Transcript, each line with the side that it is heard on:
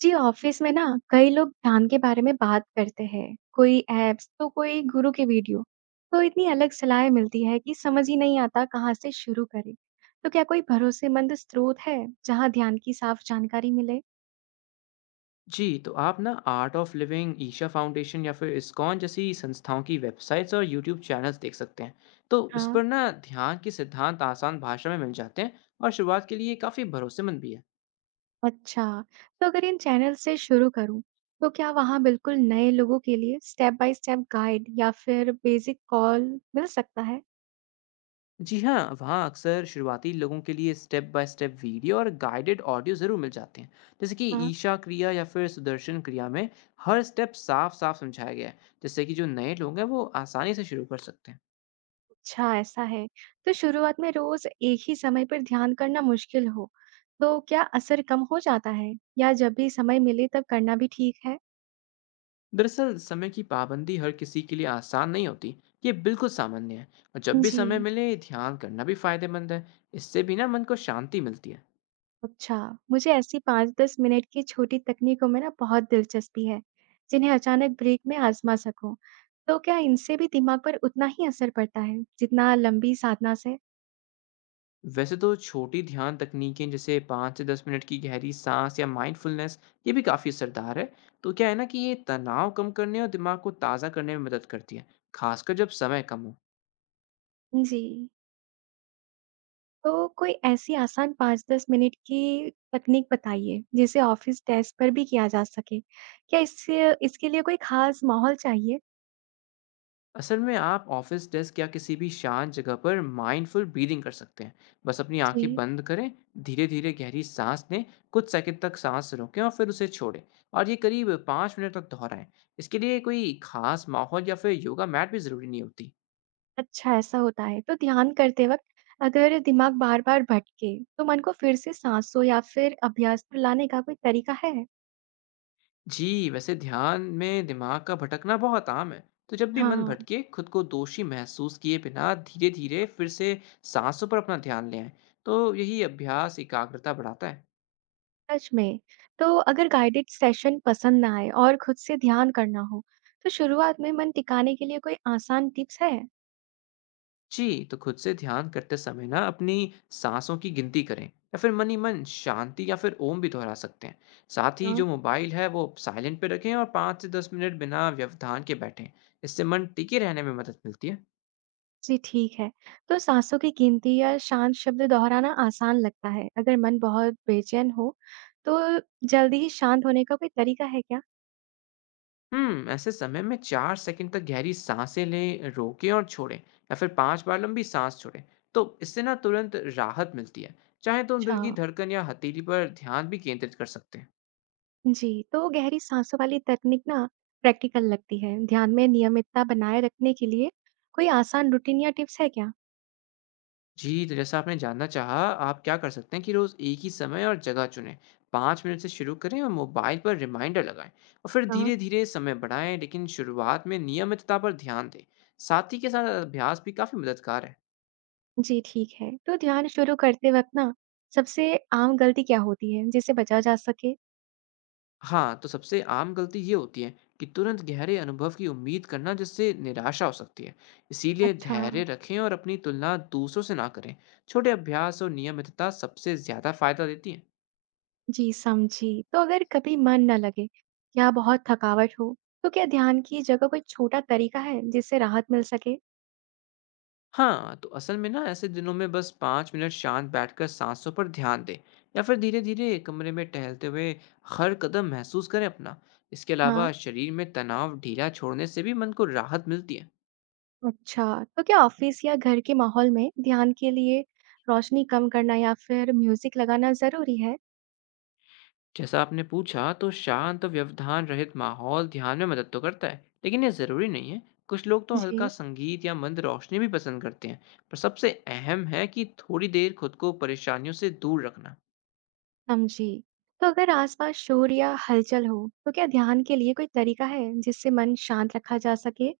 right: जी, office में ना कई लोग ध्यान के बारे में बात करते हैं, कोई ऐप्स तो कोई गुरु के वीडियो। तो इतनी अलग सलाहें मिलती है कि समझ ही नहीं आता कहाँ से शुरू करें। तो क्या कोई भरोसेमंद स्रोत है जहाँ ध्यान की साफ जानकारी मिले?
left: जी, तो आप ना Art of Living, Isha Foundation या फिर इस्कॉन जैसी संस्थाओं की वेबसाइट्स और यूट्यूब चैनल्स देख सकते हैं। तो इस
right: हाँ,
left: पर ना ध्यान के सिद्धांत आसान भाषा में मिल जाते हैं और शुरुआत के लिए काफ़ी भरोसेमंद भी है।
right: अच्छा। तो अगर इन चैनल से शुरू करूँ, तो क्या वहाँ बिल्कुल नए लोगों के लिए स्टेप बाय स्टेप गाइड या फिर बेसिक कॉल मिल सकता है?
left: जी हाँ, वहाँ अक्सर शुरुआती लोगों के लिए स्टेप बाय स्टेप वीडियो और गाइडेड ऑडियो ज़रूर मिल जाते हैं। जैसे कि
right: हाँ।
left: ईशा क्रिया या फिर सुदर्शन क्रिया में हर स्टेप साफ साफ समझाया गया है, जिससे कि जो नए लोग हैं वो आसानी से शुरू कर सकते हैं।
right: अच्छा ऐसा है। तो शुरुआत में रोज एक ही समय पर ध्यान करना मुश्किल हो, तो क्या असर कम हो जाता है? या जब भी समय मिले तब करना भी ठीक है?
left: दरअसल समय की पाबंदी हर किसी के लिए आसान नहीं होती। ये बिल्कुल सामान्य है। और जब भी समय
right: जी,
left: मिले ध्यान करना भी फायदेमंद है। इससे भी ना मन को शांति मिलती है।
right: अच्छा। मुझे ऐसी 5-10 मिनट की छोटी तकनीकों में ना बहुत दिलचस्पी है, जिन्हें अचानक ब्रेक में आज़मा सकूँ। तो क्या इनसे भी दिमाग पर उतना ही असर पड़ता है, जितना लंबी साधना से?
left: वैसे तो छोटी ध्यान तकनीकें जैसे 5 से 10 मिनट की गहरी सांस या माइंडफुलनेस, ये भी काफ़ी असरदार है। तो क्या है ना कि ये तनाव कम करने और दिमाग को ताज़ा करने में मदद करती है, खासकर जब समय कम हो।
right: जी। तो कोई ऐसी आसान 5-10 मिनट की तकनीक बताइए, जिसे ऑफ़िस डेस्क पर भी किया जा सके। क्या इससे इसके लिए कोई ख़ास माहौल चाहिए?
left: असल में आप ऑफिस डेस्क या किसी भी शांत जगह पर माइंडफुल ब्रीदिंग कर सकते हैं। बस अपनी आंखें
right: जी।
left: बंद करें, धीरे धीरे गहरी सांस लें, कुछ सेकंड तक सांस रोकें और फिर उसे छोड़ें। और ये करीब 5 मिनट तक दोहराएं। इसके लिए कोई खास माहौल या फिर योगा मैट भी ज़रूरी नहीं होती।
right: अच्छा ऐसा होता है। तो ध्यान करते वक़्त अगर दिमाग बार-बार भटके, तो मन को फिर से साँसों या फिर अभ्यास पर लाने का कोई तरीका है?
left: जी, वैसे ध्यान में दिमाग का भटकना बहुत आम है। तो जब भी मन
right: हाँ।
left: भटके, खुद को दोषी महसूस किए बिना धीरे धीरे फिर से सांसों पर अपना ध्यान ले आए। तो यही अभ्यास एकाग्रता बढ़ाता है।
right: सच में। तो अगर गाइडेड सेशन पसंद ना आए और खुद से ध्यान करना हो, तो शुरुआत में मन टिकाने के लिए कोई आसान टिप्स है?
left: जी, तो खुद से ध्यान करते समय ना अपनी सांसों की गिनती करें या फिर मन ही मन शांति या फिर ओम भी दोहरा सकते हैं। साथ ही जो मोबाइल है वो साइलेंट पे रखें और 5 से 10 मिनट बिना व्यवधान के बैठें। इससे मन टिके रहने में मदद मिलती है।
right: जी, ठीक है। तो साँसों की गिनती या शांत शब्द दोहराना आसान लगता है। अगर मन बहुत बेचैन हो, तो जल्दी ही शांत होने का कोई तरीका है क्या?
left: ऐसे समय में 4 सेकंड तक गहरी सांसें लें, रोकें और छोड़ें, या फिर 5 बार लंबी सांस छोड़ें। तो इससे ना तुरंत राहत मिलती है। चाहे तो
right: अच्छा।
left: दिल की धड़कन या हथेली पर ध्यान भी केंद्रित कर सकते हैं।
right: जी, तो गहरी सांसों वाली तकनीक ना प्रैक्टिकल लगती है। ध्यान में नियमितता बनाए रखने के लिए कोई आसान रूटीन या टिप्स है क्या?
left: जी, तो जैसा आपने जानना चाहा, आप क्या कर सकते हैं कि रोज़ एक ही समय और जगह चुनें। 5 मिनट से शुरू करें और मोबाइल पर रिमाइंडर लगाएँ और फिर
right: हाँ।
left: धीरे-धीरे समय बढ़ाएँ, लेकिन शुरुआत में नियमितता पर ध्यान दें। साथी के साथ अभ्यास भी काफ़ी मददगार है।
right: जी, ठीक है। तो ध्यान शुरू करते वक़्त ना सबसे आम गलती क्या होती है, जिससे बचा जा सके?
left: हाँ, तो सबसे आम गलती ये होती है कि तुरंत गहरे अनुभव की उम्मीद करना, जिससे निराशा हो सकती है। इसीलिए
right: अच्छा।
left: धैर्य रखें और अपनी तुलना दूसरों से ना करें। छोटे अभ्यास और नियमितता सबसे ज़्यादा फ़ायदा देती हैं।
right: जी, समझी। तो अगर कभी मन न लगे या बहुत थकावट हो, तो क्या ध्यान की जगह कोई छोटा तरीका है जिससे राहत मिल सके?
left: हाँ, तो असल में ना ऐसे दिनों में बस 5 मिनट शांत बैठकर साँसों पर ध्यान दें या फिर धीरे-धीरे कमरे में टहलते हुए हर कदम महसूस करें अपना। इसके अलावा
right: हाँ।
left: शरीर में तनाव ढीला छोड़ने से भी मन को राहत मिलती है।
right: अच्छा, तो क्या ऑफिस या घर के माहौल में ध्यान के लिए रोशनी कम करना या फिर म्यूजिक लगाना जरूरी है?
left: जैसा आपने पूछा तो शांत और व्यवधान रहित माहौल ध्यान में मदद तो करता है, लेकिन ये ज़रूरी नहीं है। कुछ लोग तो हल्का
right: जी,
left: संगीत या मंद रोशनी भी पसंद करते हैं, पर सबसे अहम है कि थोड़ी देर खुद को परेशानियों से दूर रखना।
right: समझी। तो अगर आसपास शोर या हलचल हो, तो क्या ध्यान के लिए कोई तरीका है जिससे मन शांत रखा जा सके?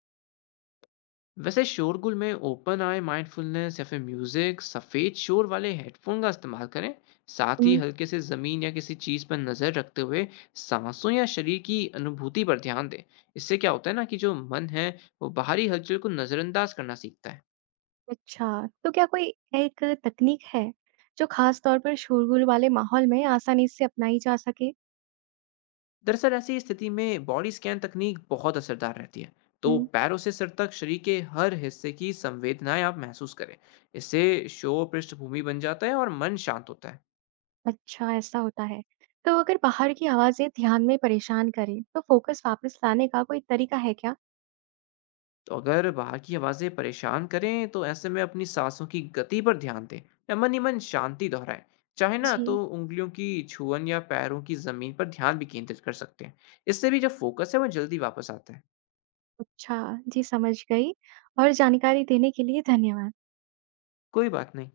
left: वैसे शोरगुल में ओपन आई माइंडफुलनेस या फिर म्यूजिक सफेद शोर वाले हेडफोन का इस्तेमाल करें। साथ ही हल्के से जमीन या किसी चीज पर नजर रखते हुए सांसों या शरीर की अनुभूति पर ध्यान दें। इससे क्या होता है ना कि जो मन है वो बाहरी हलचल को नजरअंदाज करना सीखता है।
right: अच्छा, तो क्या कोई एक तकनीक है जो खास तौर पर शोरगुल वाले माहौल में आसानी से अपनाई जा सके?
left: दरअसल ऐसी स्थिति में बॉडी स्कैन तकनीक बहुत असरदार रहती है। तो
right: हुँ,
left: पैरों से सिर तक शरीर के हर हिस्से की संवेदनाएं आप महसूस करें। इससे शोर पृष्ठभूमि बन जाता है और मन शांत होता है।
right: अच्छा ऐसा होता है। तो अगर बाहर की आवाज़ें ध्यान में परेशान करें, तो फोकस वापस लाने का कोई तरीका है क्या?
left: तो अगर बाहर की आवाज़ें परेशान करें तो ऐसे में अपनी सांसों की गति पर ध्यान दें या मन ही मन शांति दोहराएं। चाहे ना
right: जी,
left: तो उंगलियों की छुअन या पैरों की जमीन पर ध्यान भी केंद्रित कर सकते हैं। इससे भी जो फोकस है वो जल्दी वापस आता है।
right: अच्छा, जी समझ गई और जानकारी देने के लिए धन्यवाद।
left: कोई बात नहीं।